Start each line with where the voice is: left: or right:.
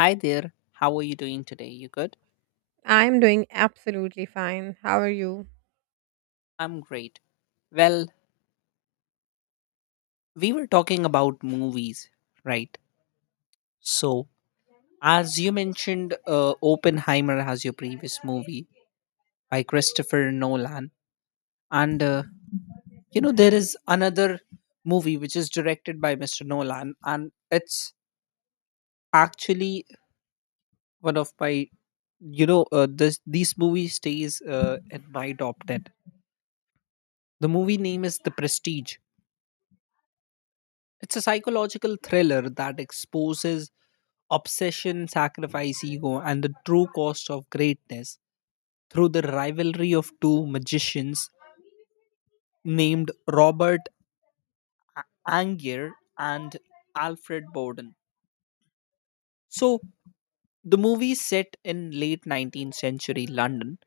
left: Hi there. How are you doing today? You good?
right: I'm doing absolutely fine. How are you?
left: I'm great. Well, we were talking about movies, right? So, as you mentioned, Oppenheimer as your previous movie by Christopher Nolan, and there is another movie which is directed by Mr. Nolan, and it's actually one of my this these movies stays in my top ten. The movie name is The Prestige. It's a psychological thriller that exposes obsession, sacrifice, ego, and the true cost of greatness through the rivalry of two magicians named Robert Angier and Alfred Bowden. So, the movie is set in late 19th century London,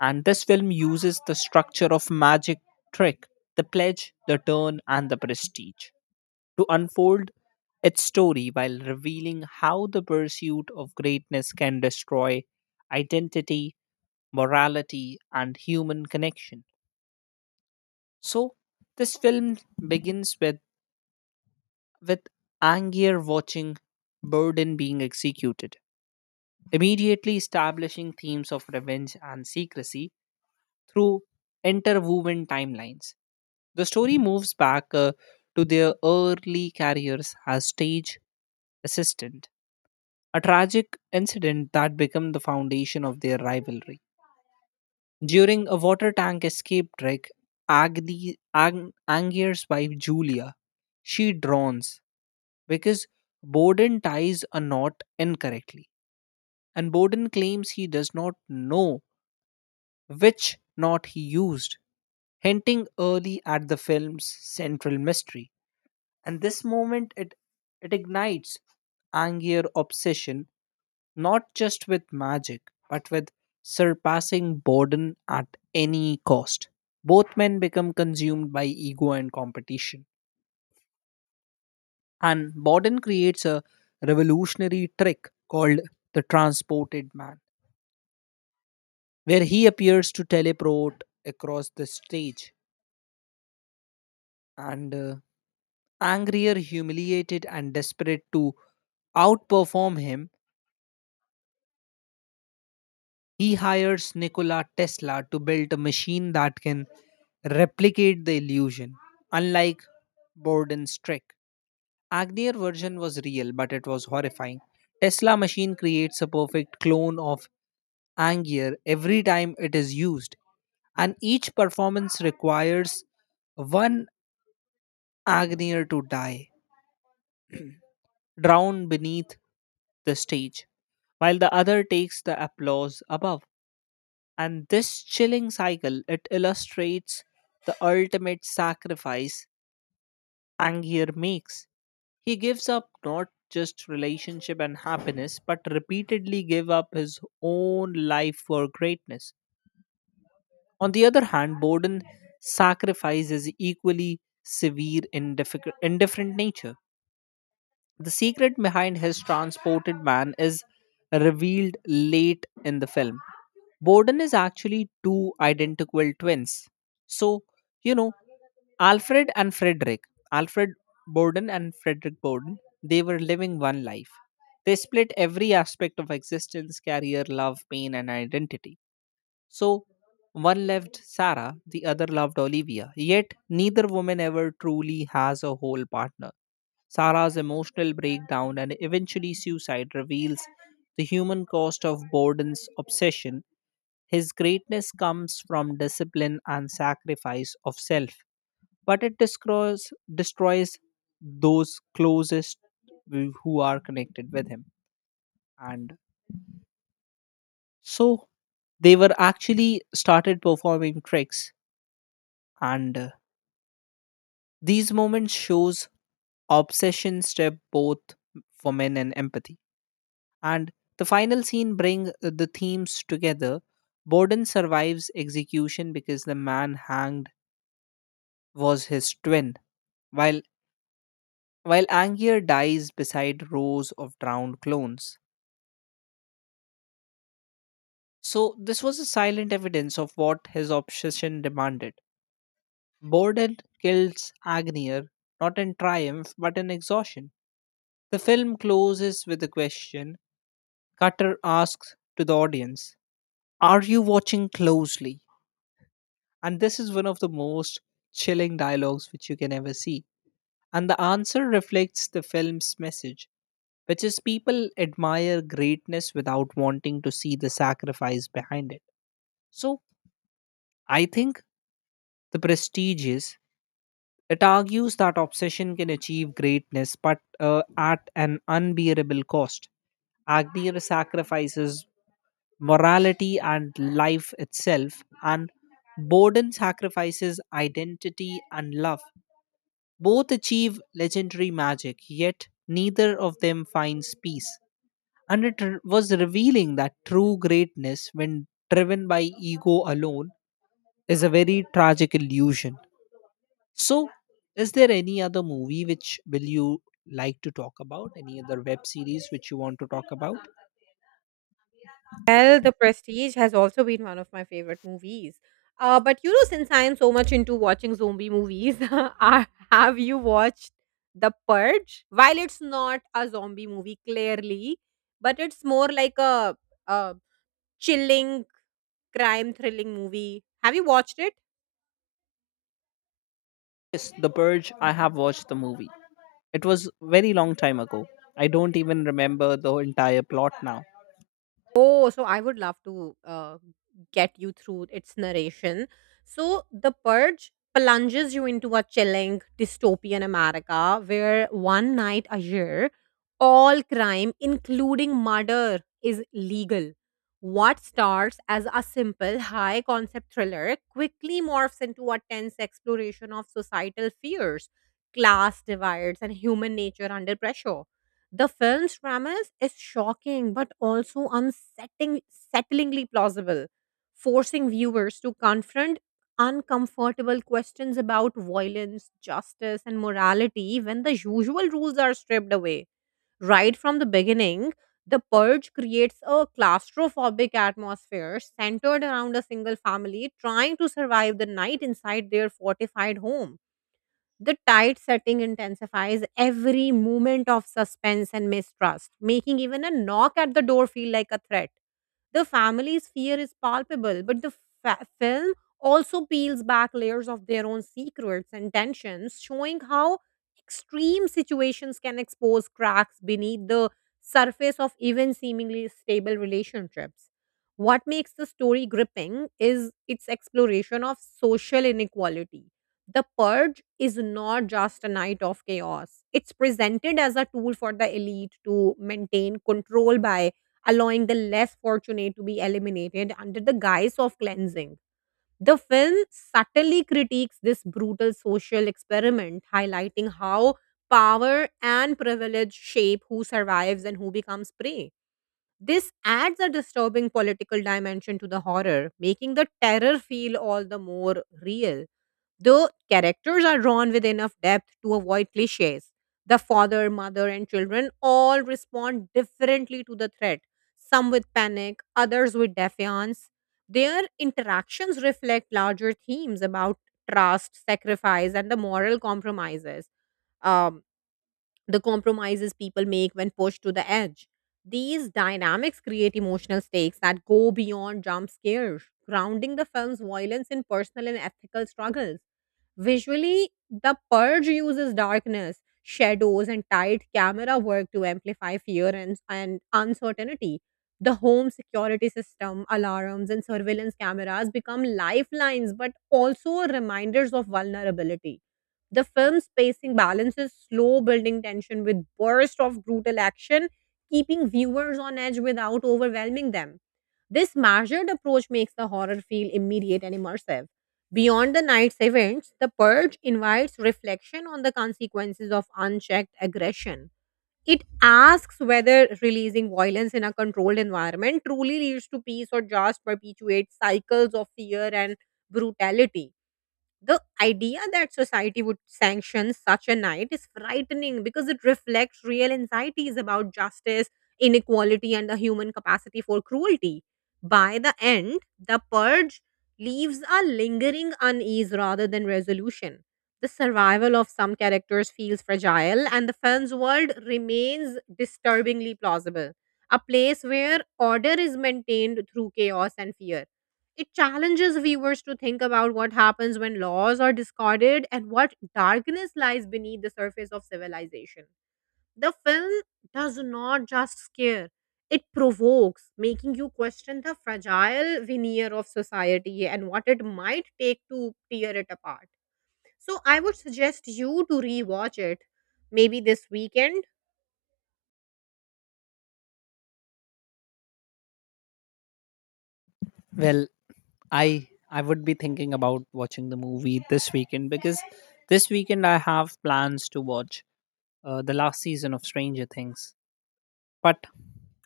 left: and this film uses the structure of magic trick, the pledge, the turn, and the prestige, to unfold its story while revealing how the pursuit of greatness can destroy identity, morality, and human connection. So, this film begins with Angier watching Burden being executed, immediately establishing themes of revenge and secrecy through interwoven timelines. The story moves back to their early careers as stage assistant, a tragic incident that became the foundation of their rivalry. During a water tank escape trick, Angier's wife Julia, she drowns because Borden ties a knot incorrectly, and Borden claims he does not know which knot he used, hinting early at the film's central mystery. And this moment, it ignites Angier obsession, not just with magic, but with surpassing boredom at any cost. Both men become consumed by ego and competition. And Borden creates a revolutionary trick called the transported man, where he appears to teleport across the stage, and angrier, humiliated, and desperate to outperform him. He hires Nikola Tesla to build a machine that can replicate the illusion, unlike Borden's trick. Agnier version was real, but it was horrifying. Tesla machine creates a perfect clone of Angier every time it is used, and each performance requires one Agnier to die, drown beneath the stage, while the other takes the applause above. And this chilling cycle it illustrates the ultimate sacrifice Angier makes. He gives up not just relationship and happiness, but repeatedly give up his own life for greatness. On the other hand, Borden sacrifice is equally severe in difficult, indifferent nature. The secret behind his transported man is revealed late in the film. Borden is actually two identical twins. So, you know, Alfred and Frederick, Alfred Borden and Frederick Borden, they were living one life. They split every aspect of existence, career, love, pain, and identity. So one loved Sarah, the other loved Olivia. Yet neither woman ever truly has a whole partner. Sarah's emotional breakdown and eventually suicide reveals the human cost of Borden's obsession. His greatness comes from discipline and sacrifice of self, but it destroys those closest who are connected with him. And so they were actually started performing tricks, and these moments shows obsession step both for men and empathy, and the final scene bring the themes together. Borden survives execution because the man hanged was his twin, while Angier dies beside rows of drowned clones, so this was a silent evidence of what his obsession demanded. Borden kills Agnier not in triumph but in exhaustion. The film closes with a question Cutter asks to the audience, "Are you watching closely?" And this is one of the most chilling dialogues which you can ever see. And the answer reflects the film's message, which is people admire greatness without wanting to see the sacrifice behind it. So I think the prestige is, it argues that obsession can achieve greatness, but at an unbearable cost. Agneer sacrifices morality and life itself, and Borden sacrifices identity and love. Both achieve legendary magic, yet neither of them finds peace. And was revealing that true greatness, when driven by ego alone, is a very tragic illusion. So, is there any other movie which will you like to talk about? Any other web series which you want to talk about?
right: Well, The Prestige has also been one of my favorite movies. But you know, since I am so much into watching zombie movies, have you watched The Purge? While it's not a zombie movie, clearly, but it's more like a chilling crime thrilling movie. Have you watched it?
left: Yes, The Purge. I have watched the movie. It was very long time ago. I don't even remember the entire plot now.
right: Oh, so I would love to get you through its narration. So, The Purge plunges you into a chilling dystopian America where one night a year, all crime, including murder, is legal. What starts as a simple, high concept thriller quickly morphs into a tense exploration of societal fears, class divides, and human nature under pressure. The film's premise is shocking but also unsettling, settlingly plausible, forcing viewers to confront uncomfortable questions about violence, justice, and morality when the usual rules are stripped away. Right from the beginning, The Purge creates a claustrophobic atmosphere centered around a single family trying to survive the night inside their fortified home. The tight setting intensifies every moment of suspense and mistrust, making even a knock at the door feel like a threat. The family's fear is palpable, but the film also peels back layers of their own secrets and tensions, showing how extreme situations can expose cracks beneath the surface of even seemingly stable relationships. What makes the story gripping is its exploration of social inequality. The Purge is not just a night of chaos. It's presented as a tool for the elite to maintain control by allowing the less fortunate to be eliminated under the guise of cleansing. The film subtly critiques this brutal social experiment, highlighting how power and privilege shape who survives and who becomes prey. This adds a disturbing political dimension to the horror, making the terror feel all the more real. The characters are drawn with enough depth to avoid cliches. The father, mother, and children all respond differently to the threat, some with panic, others with defiance. Their interactions reflect larger themes about trust, sacrifice, and the moral compromises. Um, the compromises people make when pushed to the edge. These dynamics create emotional stakes that go beyond jump scares, grounding the film's violence in personal and ethical struggles. Visually, The Purge uses darkness, shadows, and tight camera work to amplify fear and uncertainty. The home security system, alarms, and surveillance cameras become lifelines but also reminders of vulnerability. The film's pacing balances slow building tension with bursts of brutal action, keeping viewers on edge without overwhelming them. This measured approach makes the horror feel immediate and immersive. Beyond the night's events, the purge invites reflection on the consequences of unchecked aggression. It asks whether releasing violence in a controlled environment truly leads to peace or just perpetuates cycles of fear and brutality. The idea that society would sanction such a night is frightening because it reflects real anxieties about justice, inequality, and the human capacity for cruelty. By the end, the purge leaves a lingering unease rather than resolution. The survival of some characters feels fragile, and the film's world remains disturbingly plausible, a place where order is maintained through chaos and fear. It challenges viewers to think about what happens when laws are discarded and what darkness lies beneath the surface of civilization. The film does not just scare, it provokes, making you question the fragile veneer of society and what it might take to tear it apart. So, I would suggest you to rewatch it maybe this weekend.
left: Well, I would be thinking about watching the movie this weekend because this weekend I have plans to watch the last season of Stranger Things. But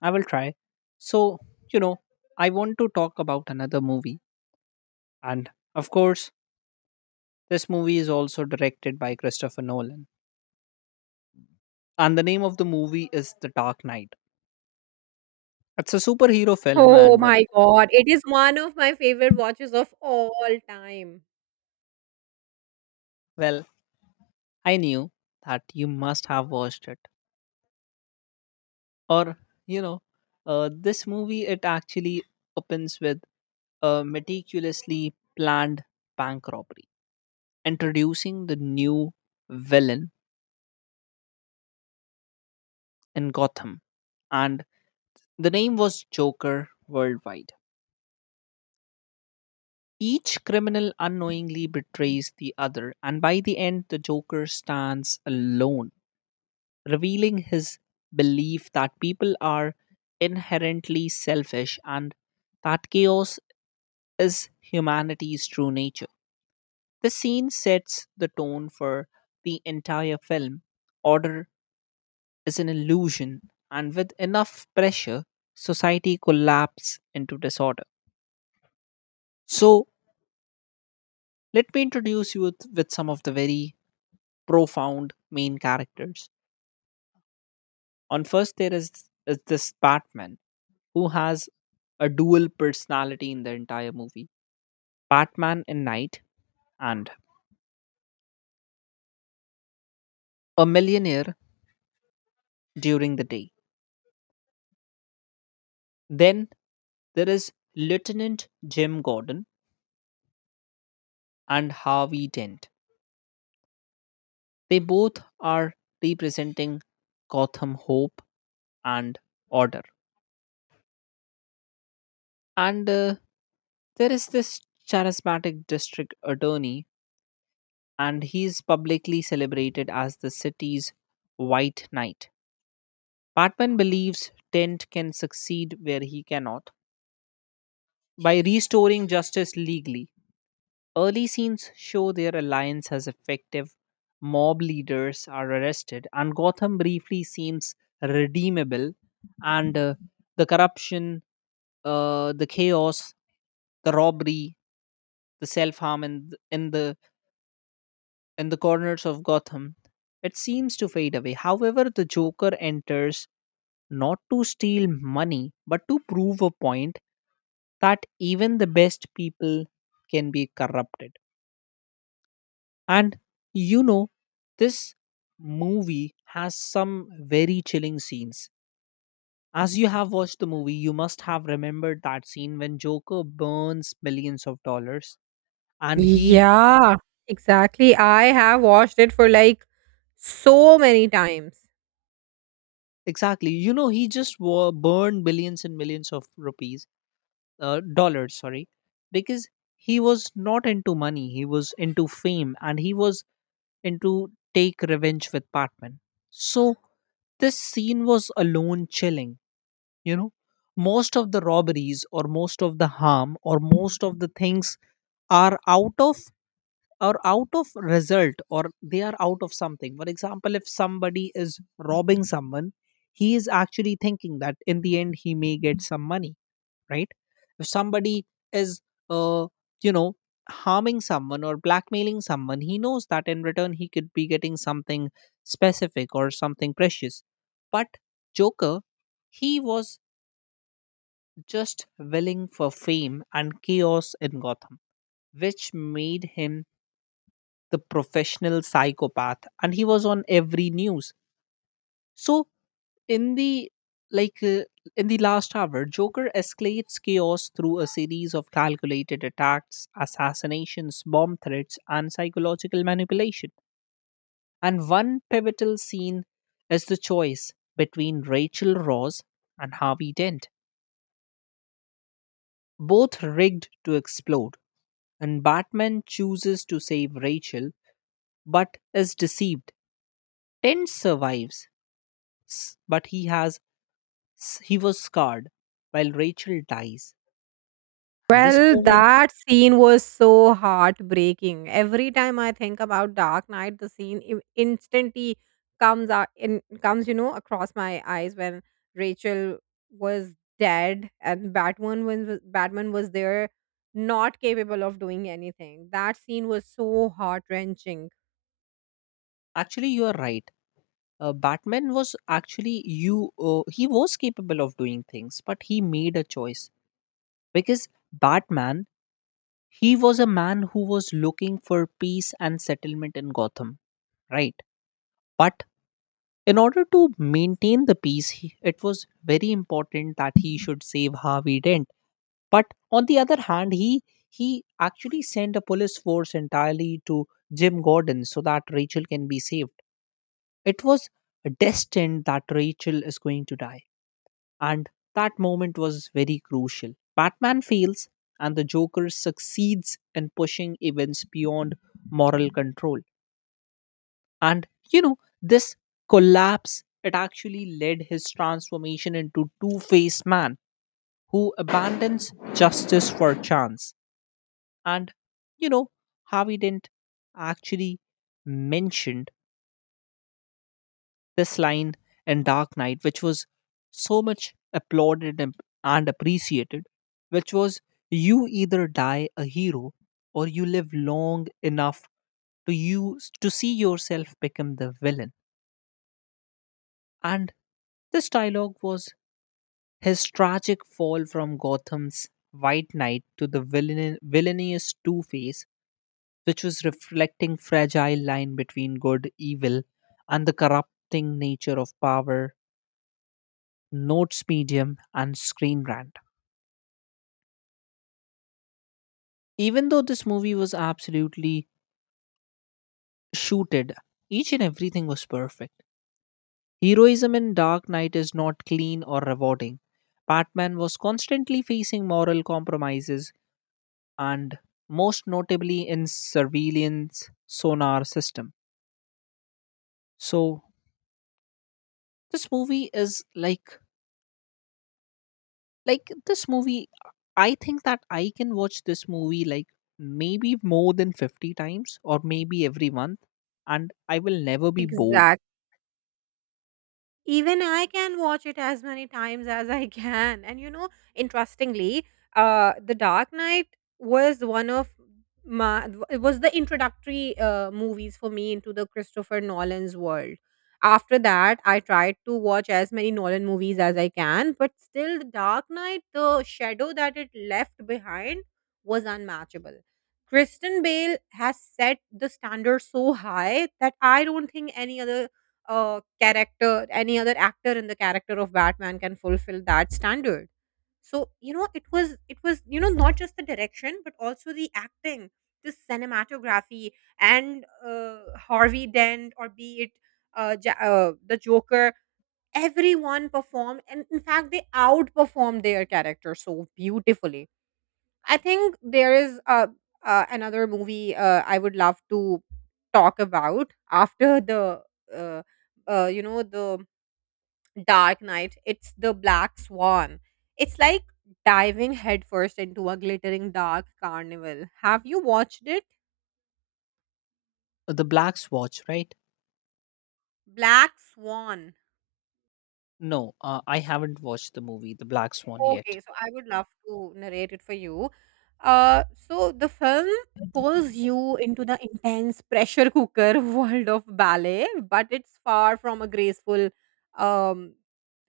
left: I will try. So, you know, I want to talk about another movie. And of course, this movie is also directed by Christopher Nolan. And the name of the movie is The Dark Knight. It's a superhero film,
right: Oh
left: and
right: my god, it is one of my favorite watches of all time.
left: well, I knew that you must have watched it. Or, you know, this movie, it actually opens with a meticulously planned bank robbery, introducing the new villain in Gotham. And the name was Joker worldwide. Each criminal unknowingly betrays the other, and by the end, the Joker stands alone, revealing his belief that people are inherently selfish and that chaos is humanity's true nature. The scene sets the tone for the entire film. Order is an illusion, and with enough pressure, society collapses into disorder. So, let me introduce you with some of the very profound main characters. On first, there is this Batman who has a dual personality in the entire movie. Batman in night, and a millionaire during the day. Then there is Lieutenant Jim Gordon and Harvey Dent. They both are representing Gotham hope and order. And there is this charismatic district attorney, and he is publicly celebrated as the city's White Knight. Batman believes Dent can succeed where he cannot by restoring justice legally. Early scenes show their alliance as effective. Mob leaders are arrested, and Gotham briefly seems redeemable. And uh, the corruption, the chaos, the robbery, the self harm in the corners of Gotham, it seems to fade away. However, the Joker enters not to steal money, but to prove a point that even the best people can be corrupted. And you know, this movie has some very chilling scenes. As you have watched the movie, you must have remembered that scene when Joker burns billions of dollars. And he,
right: Yeah, exactly. I have watched it for like so many times.
left: exactly, you know, he just burned billions and millions of rupees, dollars, sorry, because he was not into money, he was into fame, and he was into take revenge with Batman. So, this scene was alone chilling. You know, most of the robberies or most of the harm or most of the things are out of, are out of result, or they are out of something. For example, if somebody is robbing someone, he is actually thinking that in the end he may get some money, right? If somebody is, uh you know, harming someone or blackmailing someone, he knows that in return he could be getting something specific or something precious. But Joker, he was just willing for fame and chaos in Gotham, which made him the professional psychopath. And he was on every news. So in the like uh, in the last hour, Joker escalates chaos through a series of calculated attacks, assassinations, bomb threats, and psychological manipulation. And one pivotal scene is the choice between Rachel Ross and Harvey Dent, both rigged to explode. And Batman chooses to save Rachel but is deceived. Tent survives, but he has, he was scarred, while Rachel dies. And this
right: Well,
left: moment,
right: that scene was so heartbreaking. Every time I think about Dark Knight, the scene instantly comes out in comes, you know, across my eyes when Rachel was dead and Batman was there, not capable of doing anything. That scene was so heart wrenching.
left: actually, you are right. Batman was actually you. He was capable of doing things, but he made a choice because Batman, he was a man who was looking for peace and settlement in Gotham, right? But in order to maintain the peace, it was very important that he should save Harvey Dent. But on the other hand, he actually sent a police force entirely to Jim Gordon so that Rachel can be saved. It was destined that Rachel is going to die, and that moment was very crucial. Batman fails, and the Joker succeeds in pushing events beyond moral control. And you know, this collapse it actually led his transformation into two-faced man who abandons justice for chance. And you know, Harvey didn't actually mentioned this line in Dark Knight, which was so much applauded and appreciated, which was, you either die a hero or you live long enough to you to see yourself become the villain. And this dialogue was his tragic fall from Gotham's White Knight to the villainous Two Face, which was reflecting fragile line between good, evil, and the corrupting nature of power, notes medium, and screen rant. Even though this movie was absolutely shooted, each and everything was perfect. Heroism in Dark Knight is not clean or rewarding. Batman was constantly facing moral compromises, and most notably in surveillance sonar system. So this movie is this movie, I think that I can watch this movie like maybe more than 50 times or maybe every month, and I will never be bored.
right: Exactly. Even I can watch it as many times as I can. And you know, interestingly, The Dark Knight was one of my it was the introductory movies for me into the Christopher Nolan's world. After that, I tried to watch as many Nolan movies as I can, but still, The Dark Knight, the shadow that it left behind was unmatchable. Kristen Bale has set the standard so high that I don't think any other character, any other actor in the character of Batman can fulfill that standard. So you know, it was you know not just the direction but also the acting, the cinematography, and Harvey Dent or be it the Joker. Everyone performed, and in fact, they outperformed their character so beautifully. I think there is another movie I would love to talk about after the uh, you know the Dark Knight. It's the Black Swan. It's like diving headfirst into a glittering dark carnival. Have you watched it?
left: The Black Swatch, right?
right: Black Swan.
left: No, I haven't watched the movie The Black Swan yet.
right: Okay, so I would love to narrate it for you. So the film pulls you into the intense pressure cooker world of ballet, but it's far from a graceful um,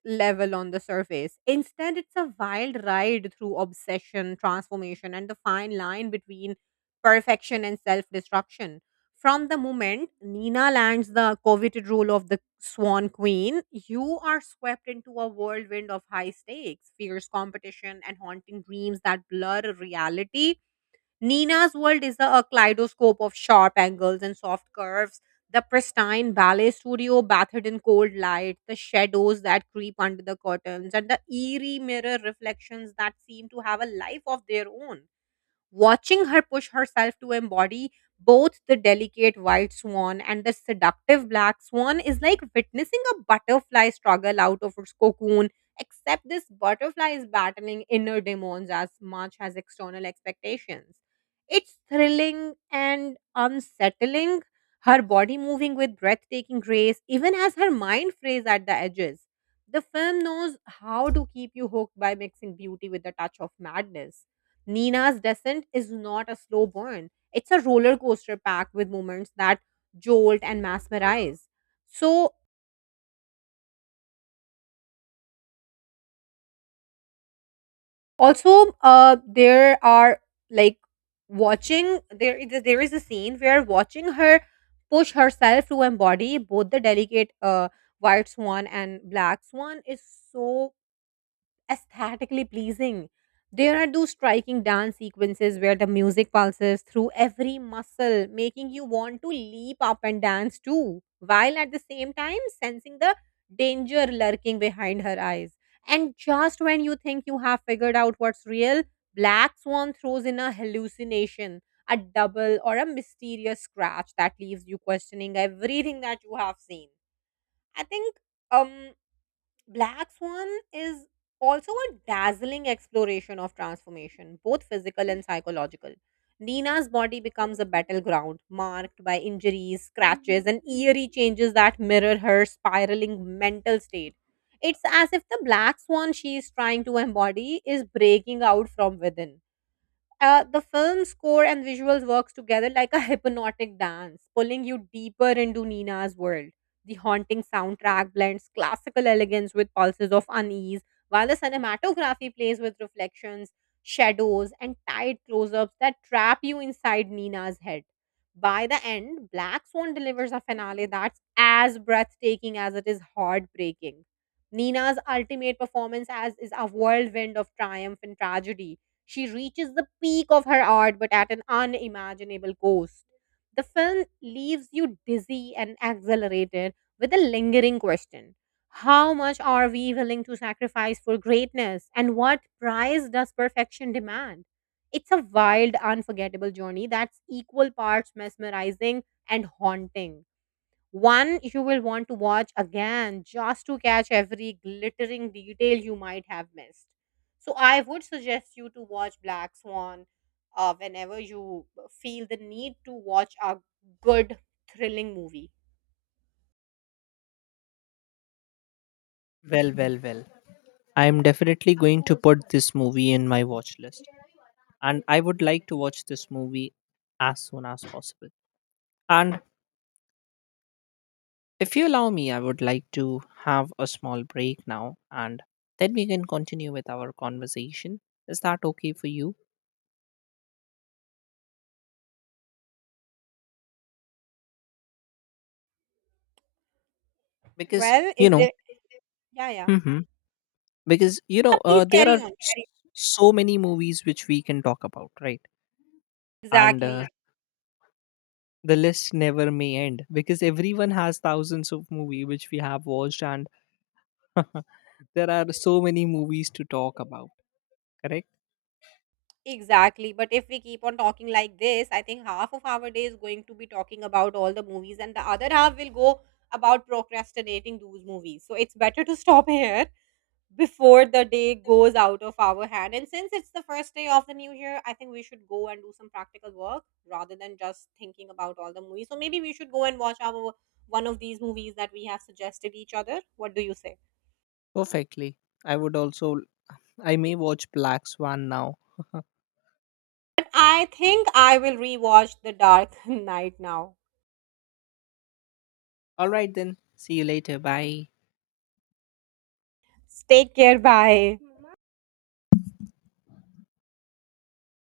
right: level on the surface. Instead, it's a wild ride through obsession, transformation, and the fine line between perfection and self destruction. From the moment Nina lands the coveted role of the Swan Queen, you are swept into a whirlwind of high stakes, fierce competition, and haunting dreams that blur reality. Nina's world is a kaleidoscope of sharp angles and soft curves, the pristine ballet studio bathed in cold light, the shadows that creep under the curtains, and the eerie mirror reflections that seem to have a life of their own. Watching her push herself to embody both the delicate white swan and the seductive black swan is like witnessing a butterfly struggle out of its cocoon, except this butterfly is battling inner demons as much as external expectations. It's thrilling and unsettling, her body moving with breathtaking grace, even as her mind frays at the edges. The film knows how to keep you hooked by mixing beauty with a touch of madness. Nina's descent is not a slow burn. It's a roller coaster packed with moments that jolt and mesmerize. So also there are like watching there is a scene where watching her push herself to embody both the delicate white swan and black swan is so aesthetically pleasing. There are those striking dance sequences where the music pulses through every muscle, making you want to leap up and dance too, while at the same time sensing the danger lurking behind her eyes. And just when you think you have figured out what's real, Black Swan throws in a hallucination, a double, or a mysterious scratch that leaves you questioning everything that you have seen. I think um Black Swan is also a dazzling exploration of transformation, both physical and psychological. Nina's body becomes a battleground, marked by injuries, scratches, and eerie changes that mirror her spiraling mental state. It's as if the black swan she is trying to embody is breaking out from within. The film score and visuals works together like a hypnotic dance, pulling you deeper into Nina's world. The haunting soundtrack blends classical elegance with pulses of unease, while the cinematography plays with reflections, shadows, and tight close-ups that trap you inside Nina's head. By the end, Black Swan delivers a finale that's as breathtaking as it is heartbreaking. Nina's ultimate performance as is a whirlwind of triumph and tragedy. She reaches the peak of her art, but at an unimaginable cost. The film leaves you dizzy and exhilarated with a lingering question. How much are we willing to sacrifice for greatness, and what price does perfection demand? It's a wild, unforgettable journey that's equal parts mesmerizing and haunting. One you will want to watch again just to catch every glittering detail you might have missed. So, I would suggest you to watch Black Swan whenever you feel the need to watch a good, thrilling movie.
left: Well, well, well. I am definitely going to put this movie in my watch list, and I would like to watch this movie as soon as possible. And if you allow me, I would like to have a small break now, and then we can continue with our conversation. Is that okay for you? Because,
right: Well,
left: you
right: is
left: know,
right: there. Yeah, yeah.
left: hmm because, you know,
right: Please
left: there are
right: carry on. Carry
left: so many movies which we can talk about, right?
right: on.
left: And
right: Exactly.
left: the list never may end because everyone has thousands of movies which we have watched and there are so many movies to talk about, correct?
right: Exactly. But if we keep on talking like this, I think half of our day is going to be talking about all the movies, and the other half will go about procrastinating those movies. So, it's better to stop here before the day goes out of our hand. And since it's the first day of the new year, I think we should go and do some practical work rather than just thinking about all the movies. So maybe we should go and watch our one of these movies that we have suggested each other. What do you say?
left: Perfectly. I would also I may watch Black Swan now.
right: But I think I will rewatch The Dark Knight now.
left: All right then. See you later. Bye.
right: Take care. Bye.